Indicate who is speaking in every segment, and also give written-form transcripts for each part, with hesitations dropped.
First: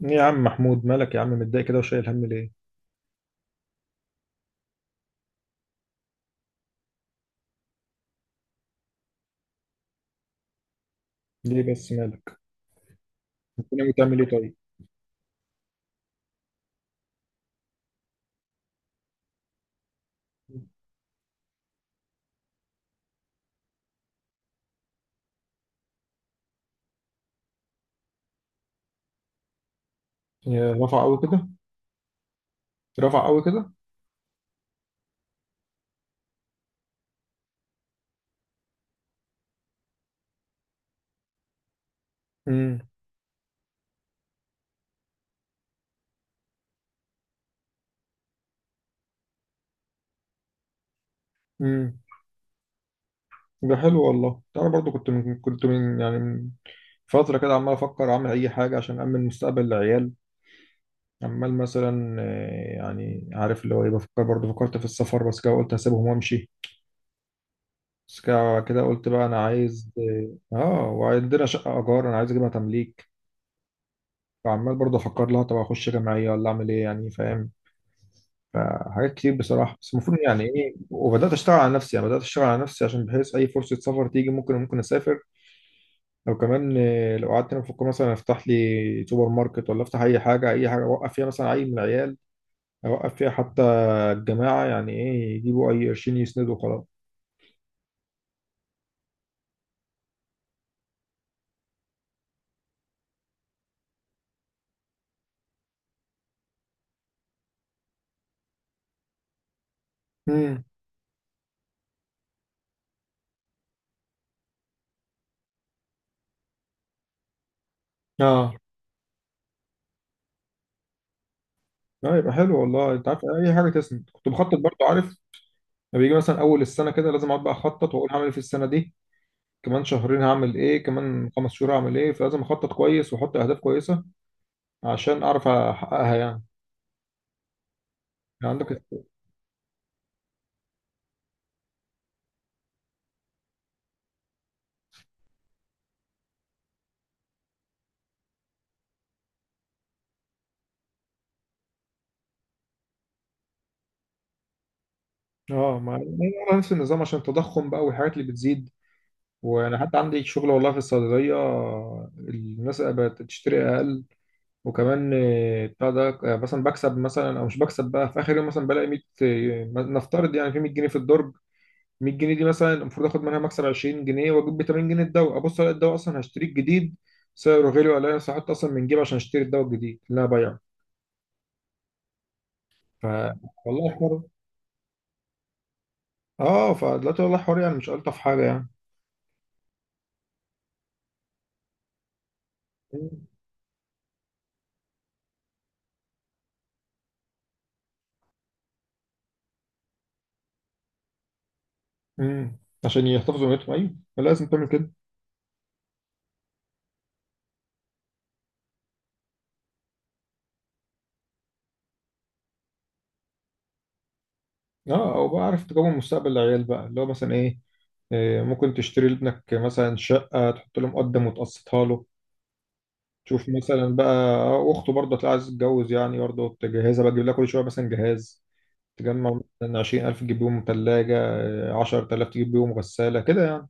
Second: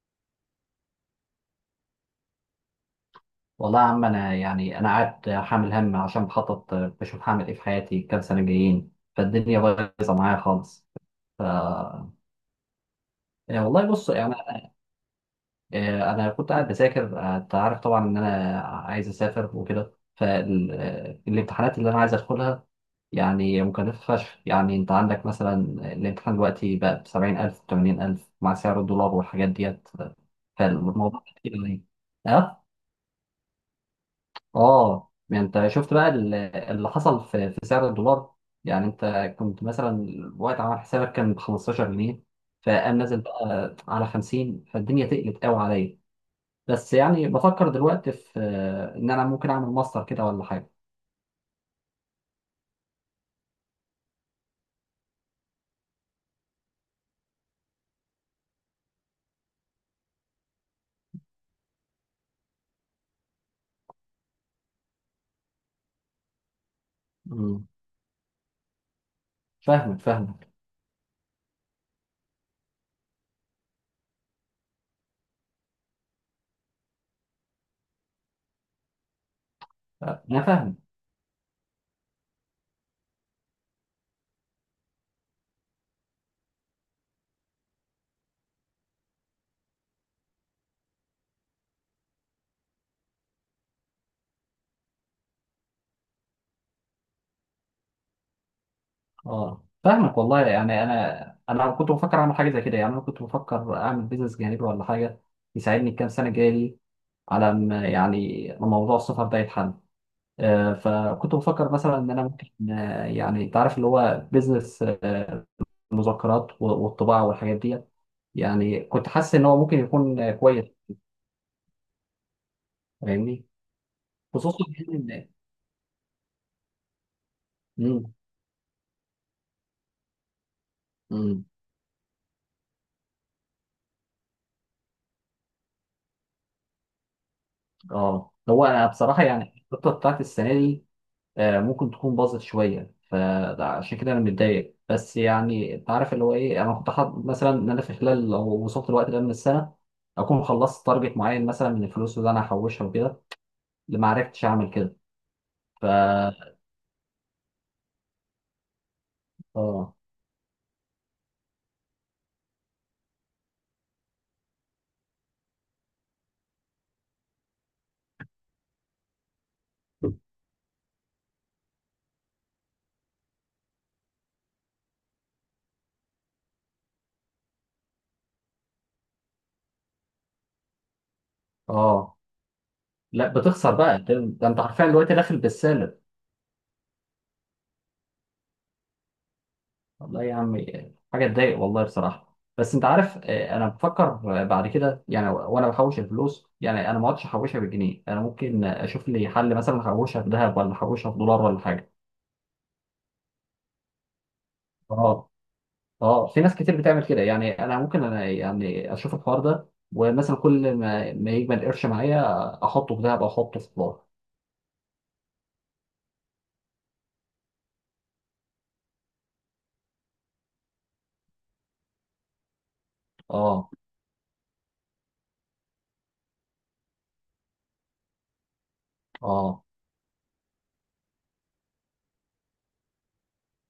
Speaker 1: يا عم محمود، مالك يا عم متضايق كده وشايل هم ليه؟
Speaker 2: والله يا عم، انا يعني انا قاعد حامل هم عشان بخطط بشوف هعمل ايه في حياتي كام سنه جايين. فالدنيا بايظه معايا خالص. ف
Speaker 1: ليه بس مالك؟
Speaker 2: يعني
Speaker 1: انت
Speaker 2: والله
Speaker 1: ناوي
Speaker 2: بص
Speaker 1: تعمل ايه
Speaker 2: يعني
Speaker 1: طيب؟
Speaker 2: أنا كنت قاعد بذاكر. انت عارف طبعا ان انا عايز اسافر وكده، فالامتحانات اللي انا عايز ادخلها يعني مكلفه فشخ. يعني انت عندك مثلا الامتحان دلوقتي بقى ب 70,000 80,000 مع سعر الدولار والحاجات ديت،
Speaker 1: يا رفع قوي
Speaker 2: فالموضوع
Speaker 1: كده؟
Speaker 2: كتير يعني.
Speaker 1: رفع قوي كده؟
Speaker 2: اه يعني انت شفت بقى اللي حصل في سعر الدولار. يعني انت كنت مثلا وقت عمل حسابك كان ب 15 جنيه،
Speaker 1: امم.
Speaker 2: فقام نازل بقى على 50، فالدنيا تقلت قوي عليا. بس يعني بفكر دلوقتي في، ان انا ممكن اعمل ماستر كده ولا حاجه.
Speaker 1: امم ده حلو والله. انا برضو كنت من فترة كده عمال افكر اعمل اي حاجة عشان امن مستقبل العيال. عمال مثلا، يعني عارف اللي هو ايه، بفكر برضو، فكرت في السفر بس كده قلت هسيبهم وامشي.
Speaker 2: امم.
Speaker 1: بس كده كده قلت بقى انا عايز
Speaker 2: فاهمك فاهمك.
Speaker 1: وعندنا شقة ايجار انا عايز اجيبها تمليك. فعمال برضو افكر لها، طب اخش جمعية ولا اعمل ايه يعني، فاهم؟ فحاجات كتير بصراحة، بس المفروض
Speaker 2: انا
Speaker 1: يعني ايه،
Speaker 2: فاهمك.
Speaker 1: وبدأت اشتغل على نفسي. يعني بدأت اشتغل على نفسي عشان بحيث اي فرصة سفر تيجي ممكن اسافر. لو كمان لو قعدت هنا بفكر مثلا افتح لي سوبر ماركت، ولا افتح اي حاجة، اي حاجة اوقف فيها مثلا عيل من العيال. اوقف فيها حتى الجماعة يعني ايه، يجيبوا اي قرشين يسندوا وخلاص.
Speaker 2: اه فاهمك والله. يعني انا كنت بفكر اعمل حاجه زي كده، يعني انا كنت بفكر اعمل بيزنس جانبي ولا حاجه يساعدني الكام سنه الجايه دي، على ما يعني موضوع السفر ده يتحل.
Speaker 1: امم.
Speaker 2: فكنت بفكر مثلا ان انا ممكن، يعني انت عارف اللي هو بيزنس المذكرات والطباعه والحاجات ديت.
Speaker 1: اه،
Speaker 2: يعني كنت حاسس ان هو ممكن يكون كويس.
Speaker 1: اه، يبقى حلو والله. انت عارف،
Speaker 2: فاهمني.
Speaker 1: اي حاجة تسند. كنت بخطط
Speaker 2: خصوصا
Speaker 1: برضو،
Speaker 2: يعني
Speaker 1: عارف،
Speaker 2: ان،
Speaker 1: لما بيجي مثلا اول السنة كده لازم اقعد بقى اخطط واقول
Speaker 2: مم،
Speaker 1: هعمل ايه في السنة دي. كمان شهرين هعمل ايه، كمان
Speaker 2: مم،
Speaker 1: خمس شهور هعمل ايه. فلازم اخطط كويس واحط اهداف كويسة عشان اعرف احققها يعني.
Speaker 2: اه
Speaker 1: يعني
Speaker 2: هو
Speaker 1: عندك.
Speaker 2: انا بصراحه يعني الخطه بتاعت السنه دي ممكن تكون باظت شويه. فعشان كده انا متضايق، بس يعني انت عارف اللي هو ايه، انا كنت حاطط مثلا ان انا في خلال لو وصلت الوقت ده من السنه اكون خلصت تارجت معين مثلا من الفلوس اللي انا هحوشها وكده، اللي ما عرفتش اعمل كده.
Speaker 1: اه، ما أنا نفس النظام عشان التضخم بقى والحاجات اللي بتزيد. وانا
Speaker 2: اه.
Speaker 1: حتى عندي شغل والله في الصيدليه، الناس بقت تشتري اقل. وكمان بتاع ده، مثلا بكسب مثلا او مش بكسب. بقى في اخر يوم مثلا بلاقي 100، نفترض يعني، في 100 جنيه في الدرج. 100 جنيه دي مثلا المفروض اخد منها مكسب 20 جنيه واجيب ب 80 جنيه الدواء. ابص الاقي الدواء اصلا هشتريه الجديد سعره غالي، ولا انا سحبت اصلا من جيبي عشان اشتري الدواء الجديد اللي انا بايعه.
Speaker 2: اه.
Speaker 1: ف
Speaker 2: لا، بتخسر
Speaker 1: والله
Speaker 2: بقى ده،
Speaker 1: حوار.
Speaker 2: ده انت حرفيا دلوقتي داخل بالسالب.
Speaker 1: اه، فدلوقتي والله حوار، يعني مش ألطف حاجة يعني.
Speaker 2: والله يا عمي، حاجه تضايق والله بصراحه. بس انت عارف، انا بفكر، بعد كده يعني وانا بحوش الفلوس، يعني انا ما اقعدش احوشها بالجنيه، انا ممكن اشوف لي حل مثلا احوشها في ذهب ولا احوشها في دولار ولا حاجه.
Speaker 1: امم. عشان يحتفظوا بنيتهم. أيوه لازم تعمل كده.
Speaker 2: اه. اه في ناس كتير بتعمل كده، يعني انا ممكن، انا يعني اشوف الحوار ده ومثلا كل ما يجمل قرش معايا احطه في ذهب او احطه في دولار.
Speaker 1: اه، أو بقى عارف تجمع مستقبل العيال بقى اللي هو مثلا إيه، ممكن تشتري لابنك مثلا شقة، تحط له مقدم وتقسطها له. تشوف
Speaker 2: اه.
Speaker 1: مثلا بقى أخته برضه هتلاقي عايزة تتجوز، يعني برضه تجهزها بقى، تجيب لها كل شوية مثلا جهاز. تجمع
Speaker 2: اه.
Speaker 1: مثلا 20000 تجيب بيهم تلاجة، 10000 تجيب بيهم غسالة كده يعني.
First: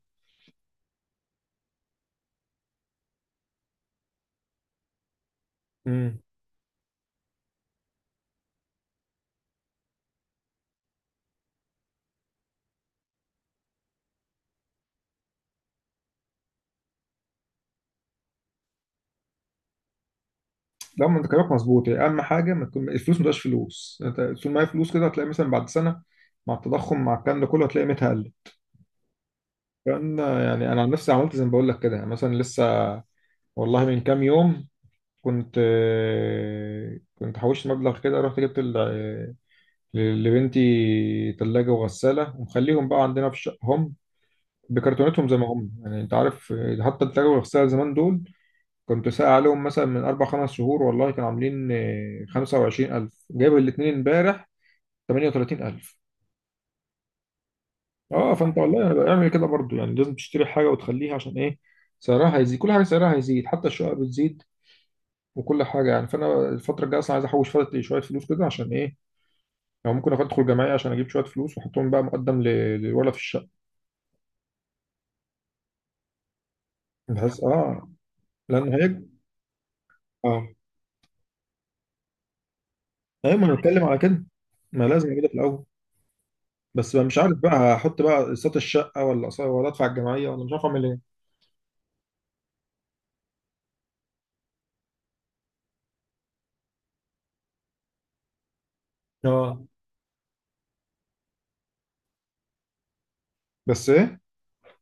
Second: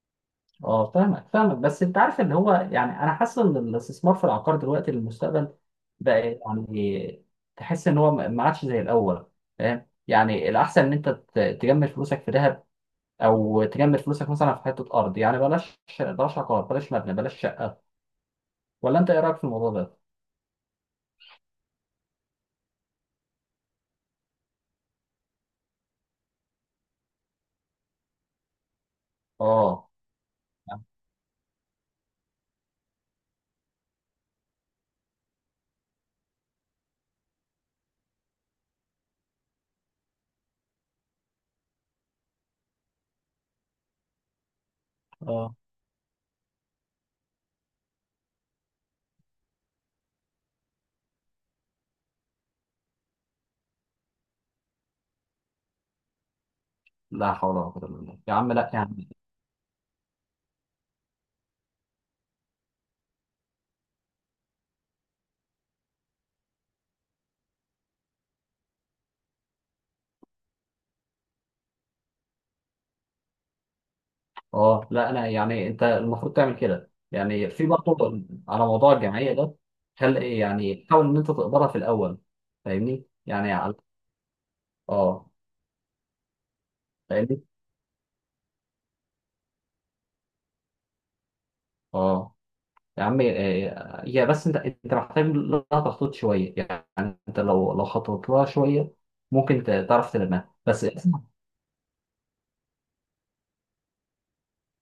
Speaker 2: اه فاهمك فاهمك، بس انت عارف ان هو يعني انا حاسس ان الاستثمار في العقار دلوقتي للمستقبل
Speaker 1: مم.
Speaker 2: بقى يعني، تحس ان هو ما عادش زي الاول. فاهم يعني الاحسن ان انت تجمد فلوسك في ذهب، او تجمد فلوسك مثلا في حته ارض يعني، بلاش بلاش عقار، بلاش مبنى، بلاش شقه. ولا انت ايه رايك في الموضوع ده؟
Speaker 1: لا، ما انت كلامك مظبوط يعني. اهم حاجه ما تكون الفلوس ما تبقاش فلوس. انت طول ما هي فلوس كده هتلاقي مثلا بعد سنه، مع التضخم، مع الكلام ده كله، هتلاقي قيمتها قلت.
Speaker 2: اه.
Speaker 1: لان يعني انا عن نفسي عملت زي ما بقول لك كده. يعني مثلا لسه، والله من كام يوم كنت كنت حوشت مبلغ كده، رحت جبت لبنتي ثلاجه وغساله، ومخليهم بقى عندنا في شقهم بكرتونتهم زي ما
Speaker 2: اه.
Speaker 1: هم يعني انت عارف. حتى الثلاجه والغساله زمان دول كنت سائل عليهم مثلا من أربع خمس شهور، والله كانوا عاملين 25 ألف. جايب الاتنين امبارح 38 ألف.
Speaker 2: لا حول ولا قوه الا بالله يا
Speaker 1: اه،
Speaker 2: عم،
Speaker 1: فأنت
Speaker 2: لا
Speaker 1: والله
Speaker 2: يعني.
Speaker 1: يعني اعمل كده برضو. يعني لازم تشتري حاجة وتخليها عشان إيه، سعرها هيزيد. كل حاجة سعرها هيزيد، حتى الشقق بتزيد. وكل حاجة يعني. فأنا الفترة الجاية أصلا عايز أحوش فترة شوية فلوس كده عشان إيه، أو ممكن أدخل جمعية عشان أجيب شوية فلوس وأحطهم بقى مقدم للولد في الشقة،
Speaker 2: اه لا لا، يعني انت المفروض تعمل كده
Speaker 1: بحيث
Speaker 2: يعني. في
Speaker 1: اه،
Speaker 2: برضه على
Speaker 1: لأن
Speaker 2: موضوع
Speaker 1: هيك.
Speaker 2: الجمعيه ده، خل
Speaker 1: اه.
Speaker 2: يعني حاول ان انت تقدرها في الاول. فاهمني
Speaker 1: أيوة، ما
Speaker 2: يعني
Speaker 1: أنا
Speaker 2: على،
Speaker 1: بتكلم على كده. ما لازم كده
Speaker 2: اه
Speaker 1: في الأول. بس بقى مش عارف
Speaker 2: فاهمني.
Speaker 1: بقى، هحط بقى اقساط الشقه ولا ولا ادفع الجمعيه، ولا مش عارف اعمل ايه.
Speaker 2: اه يا عم، هي بس انت محتاج لها تخطيط شويه. يعني انت لو خططت لها شويه
Speaker 1: اه.
Speaker 2: ممكن تعرف تلمها، بس
Speaker 1: بس ايه.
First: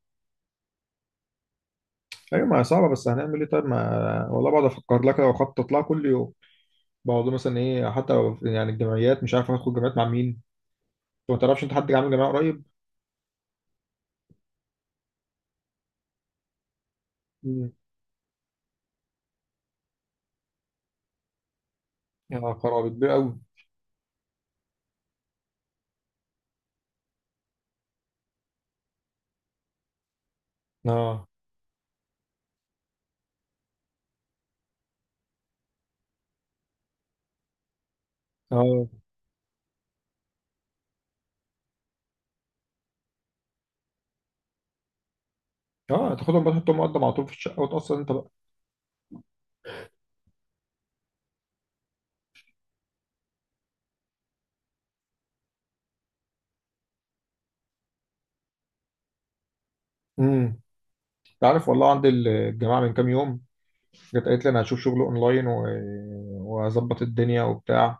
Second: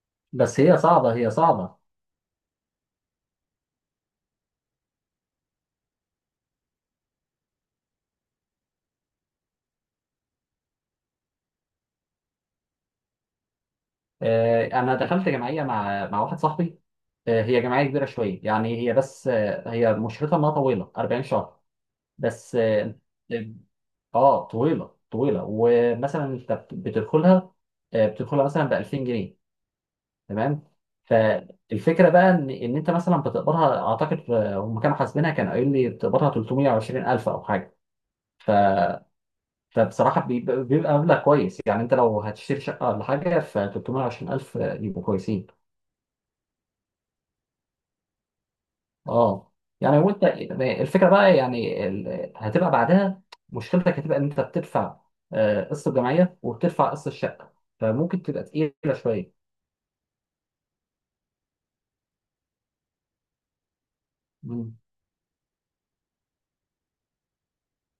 Speaker 2: بس هي صعبه، هي صعبه.
Speaker 1: ايوه، ما هي صعبه، بس هنعمل ايه طيب؟ ما والله بقعد افكر لك واخطط لها كل يوم. بقعد مثلا ايه، حتى يعني الجمعيات، مش عارف هاخد جمعيات مع مين. انت ما تعرفش، انت حد عامل جمعيه قريب؟
Speaker 2: انا دخلت جمعيه مع واحد صاحبي. هي
Speaker 1: مم.
Speaker 2: جمعيه كبيره شويه يعني. هي بس هي مشرتها انها طويله 40 شهر.
Speaker 1: يا
Speaker 2: بس
Speaker 1: خرابي،
Speaker 2: اه.
Speaker 1: كبير قوي.
Speaker 2: طويله طويله. ومثلا انت بتدخلها مثلا ب 2000 جنيه، تمام.
Speaker 1: اه،
Speaker 2: فالفكره بقى ان انت مثلا بتقبضها، اعتقد هم كانوا حاسبينها كان قايل لي بتقبضها 320 الف او حاجه.
Speaker 1: اه،
Speaker 2: فبصراحه بيبقى مبلغ كويس يعني. انت لو هتشتري شقه ولا حاجه، ف 320 الف يبقوا كويسين.
Speaker 1: اه. تاخدهم بقى تحطهم مقدم على طول في الشقه وتاثر انت بقى.
Speaker 2: اه يعني. وانت الفكره بقى يعني، هتبقى بعدها مشكلتك، هتبقى ان انت بتدفع قسط الجمعيه وبتدفع قسط الشقه، فممكن تبقى تقيله شويه.
Speaker 1: امم. انت عارف والله، عندي الجماعه من كام يوم جت قالت لي انا
Speaker 2: مم.
Speaker 1: هشوف شغل اونلاين و واظبط الدنيا وبتاع.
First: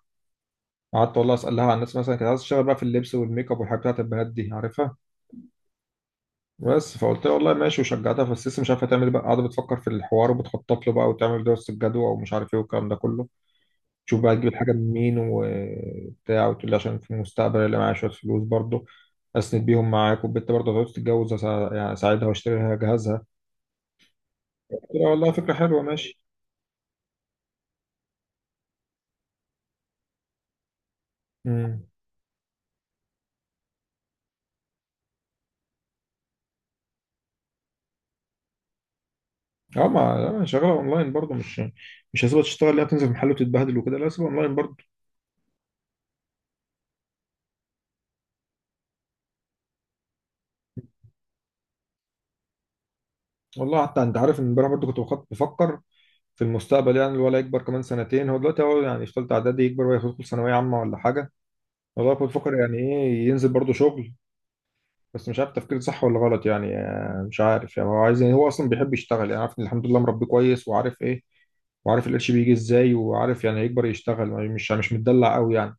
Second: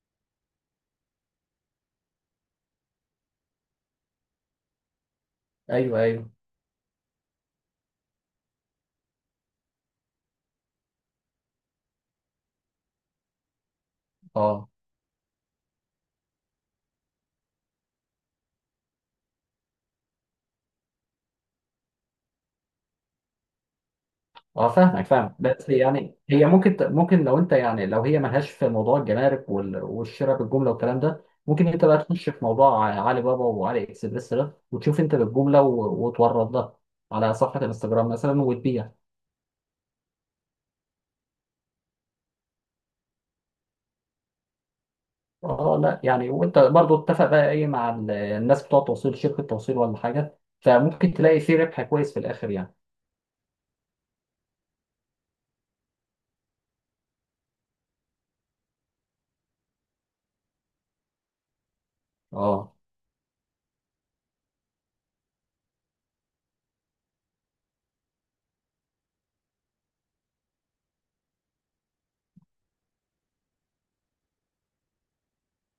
Speaker 1: قعدت والله اسالها عن الناس. مثلا كانت عايزه تشتغل بقى في اللبس والميك اب والحاجات بتاعت البنات دي عارفها.
Speaker 2: ايوه ايوه.
Speaker 1: بس فقلت لها والله ماشي وشجعتها. بس لسه مش عارفه تعمل إيه بقى، قاعده بتفكر في الحوار وبتخطط له بقى وتعمل دراسه الجدوى ومش عارف ايه والكلام ده كله. تشوف بقى تجيب
Speaker 2: اه.
Speaker 1: الحاجه من مين وبتاع، وتقول لي عشان في المستقبل اللي معايا شويه فلوس برضه اسند بيهم معاك. والبنت برضه هتقعد تتجوز يعني اساعدها واشتري لها جهازها.
Speaker 2: اه
Speaker 1: قلت
Speaker 2: فاهمك
Speaker 1: لها والله
Speaker 2: فاهم.
Speaker 1: فكره
Speaker 2: بس
Speaker 1: حلوه
Speaker 2: يعني
Speaker 1: ماشي.
Speaker 2: هي، ممكن لو انت يعني لو هي ملهاش في موضوع الجمارك والشراء بالجمله والكلام ده، ممكن انت
Speaker 1: امم.
Speaker 2: بقى تخش في موضوع علي بابا وعلي اكسبريس ده وتشوف انت بالجمله وتورد ده على صفحه الانستجرام مثلا وتبيع.
Speaker 1: اه، ما أنا شغاله اونلاين برضه مش هسيبها تشتغل لا، تنزل محل وتتبهدل وكده، لا هسيبها اونلاين برضه.
Speaker 2: اه لا يعني، وانت برضو اتفق بقى ايه مع الناس بتوع التوصيل، شركة توصيل ولا حاجة، فممكن تلاقي فيه ربح كويس في الاخر يعني.
Speaker 1: والله حتى انت عارف ان امبارح برضه كنت بفكر في المستقبل. يعني الولد يكبر كمان سنتين، هو دلوقتي هو يعني في ثالثه اعدادي، يكبر ويدخل ثانويه عامه ولا حاجه. والله كنت بفكر
Speaker 2: اه.
Speaker 1: يعني ايه ينزل برضه شغل. بس مش عارف تفكير صح ولا غلط يعني، مش عارف يعني. هو عايز، يعني هو اصلا بيحب يشتغل. يعني عارف إن الحمد لله مربيه كويس وعارف ايه، وعارف القرش بيجي ازاي، وعارف يعني هيكبر يشتغل، مش متدلع قوي يعني.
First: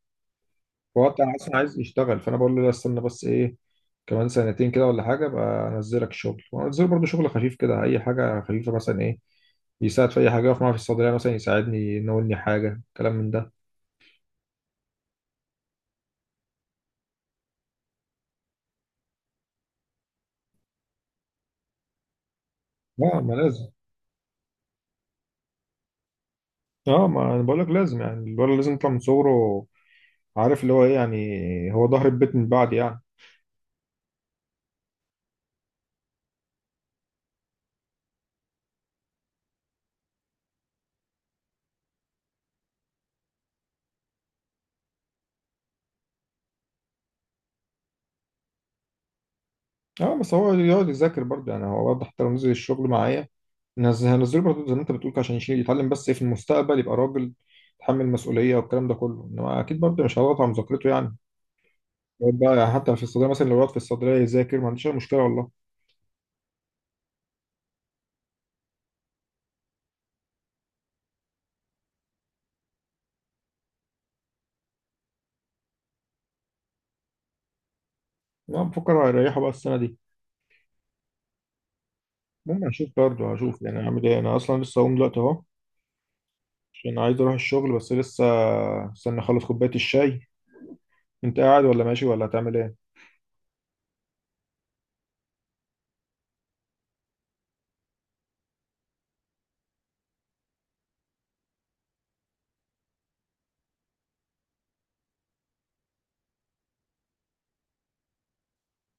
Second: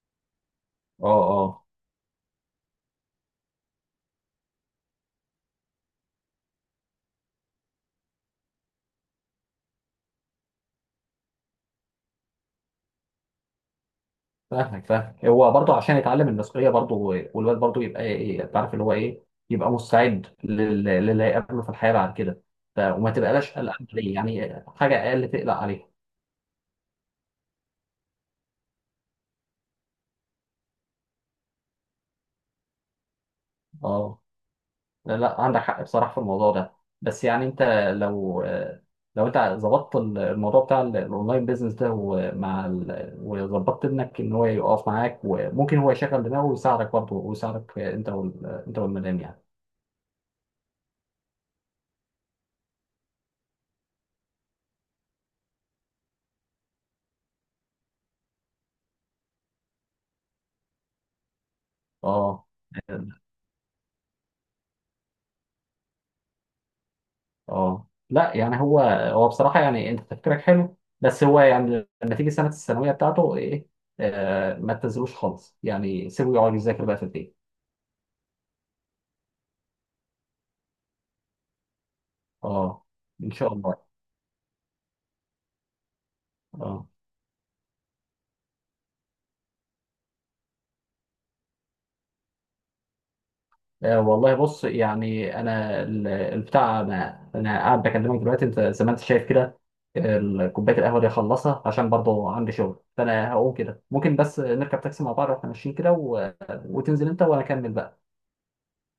Speaker 2: اه.
Speaker 1: هو انت اصلا
Speaker 2: اه
Speaker 1: عايز يشتغل، فانا بقول له لا استنى، بس ايه، كمان سنتين كده ولا حاجه بقى انزلك شغل. وانزله برضه شغل خفيف كده، اي حاجه خفيفه مثلا ايه، يساعد في اي حاجه، يقف معايا في الصيدليه مثلا، يساعدني ينولني حاجه، كلام من ده.
Speaker 2: فاهمك فاهمك. هو برضو عشان يتعلم المسؤولية برضو، والواد برضو يبقى ايه، تعرف اللي هو ايه، يبقى مستعد للي هيقابله في الحياة بعد كده. وما
Speaker 1: لا، ما
Speaker 2: تبقاش
Speaker 1: لازم.
Speaker 2: قلقان عليه يعني، حاجة اقل تقلق عليها.
Speaker 1: اه، ما انا بقول لك لازم. يعني الولد لازم يطلع من صغره عارف اللي هو ايه، يعني هو ظهر البيت من بعد يعني.
Speaker 2: اه لا لا، عندك حق بصراحة في الموضوع ده. بس يعني انت لو، لو انت ظبطت الموضوع بتاع الاونلاين بيزنس ده، ومع وظبطت ابنك ان هو يقف معاك، وممكن هو يشغل دماغه ويساعدك برضه ويساعدك انت انت والمدام يعني.
Speaker 1: اه، بس هو يقعد يذاكر برضه. يعني هو برضه حتى لو نزل الشغل معايا، نزل، هنزله برضه زي ما انت بتقول كده عشان يشيل يتعلم، بس في المستقبل يبقى راجل يتحمل مسؤولية والكلام ده كله. انما اكيد برضه مش هضغط على مذاكرته يعني. يقعد
Speaker 2: اه.
Speaker 1: بقى يعني حتى في الصيدلية مثلا لو يقعد في الصيدلية يذاكر ما عنديش اي مشكلة والله.
Speaker 2: اه لا يعني هو بصراحة يعني انت تفكيرك حلو. بس هو يعني لما تيجي سنة الثانوية بتاعته ايه، آه ما تنزلوش خالص يعني، سيبه يقعد يذاكر بقى في البيت.
Speaker 1: انا بفكر هيريحه بقى السنة دي. المهم
Speaker 2: اه.
Speaker 1: هشوف
Speaker 2: ان
Speaker 1: برضه،
Speaker 2: شاء
Speaker 1: هشوف يعني
Speaker 2: الله.
Speaker 1: هعمل ايه. انا اصلا لسه هقوم دلوقتي اهو
Speaker 2: اه.
Speaker 1: عشان عايز اروح الشغل. بس لسه استنى اخلص كوباية الشاي. انت قاعد ولا ماشي ولا هتعمل ايه؟
Speaker 2: والله بص يعني انا البتاع، انا انا قاعد بكلمك دلوقتي انت زي ما انت شايف كده. كوبايه القهوه دي اخلصها عشان برضه عندي شغل، فانا هقوم كده. ممكن بس نركب تاكسي مع بعض واحنا ماشيين كده و... وتنزل انت وانا اكمل بقى.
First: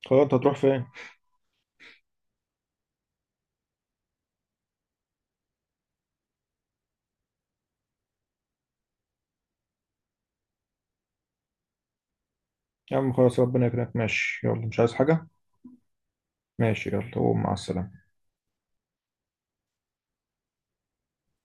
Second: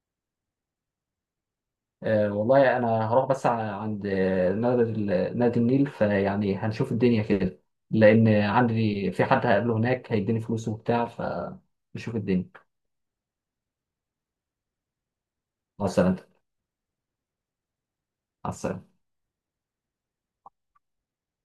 Speaker 1: خلاص، انت هتروح فين؟
Speaker 2: والله انا هروح بس عند نادي نادي النيل، فيعني هنشوف الدنيا كده، لان عندي في حد هقابله هناك هيديني فلوس وبتاع، فنشوف الدنيا.
Speaker 1: يا عم خلاص ربنا يكرمك، ماشي يلا، مش عايز حاجة.
Speaker 2: مع السلامه.
Speaker 1: ماشي يلا قوم، مع السلامة.
Speaker 2: مع السلامه.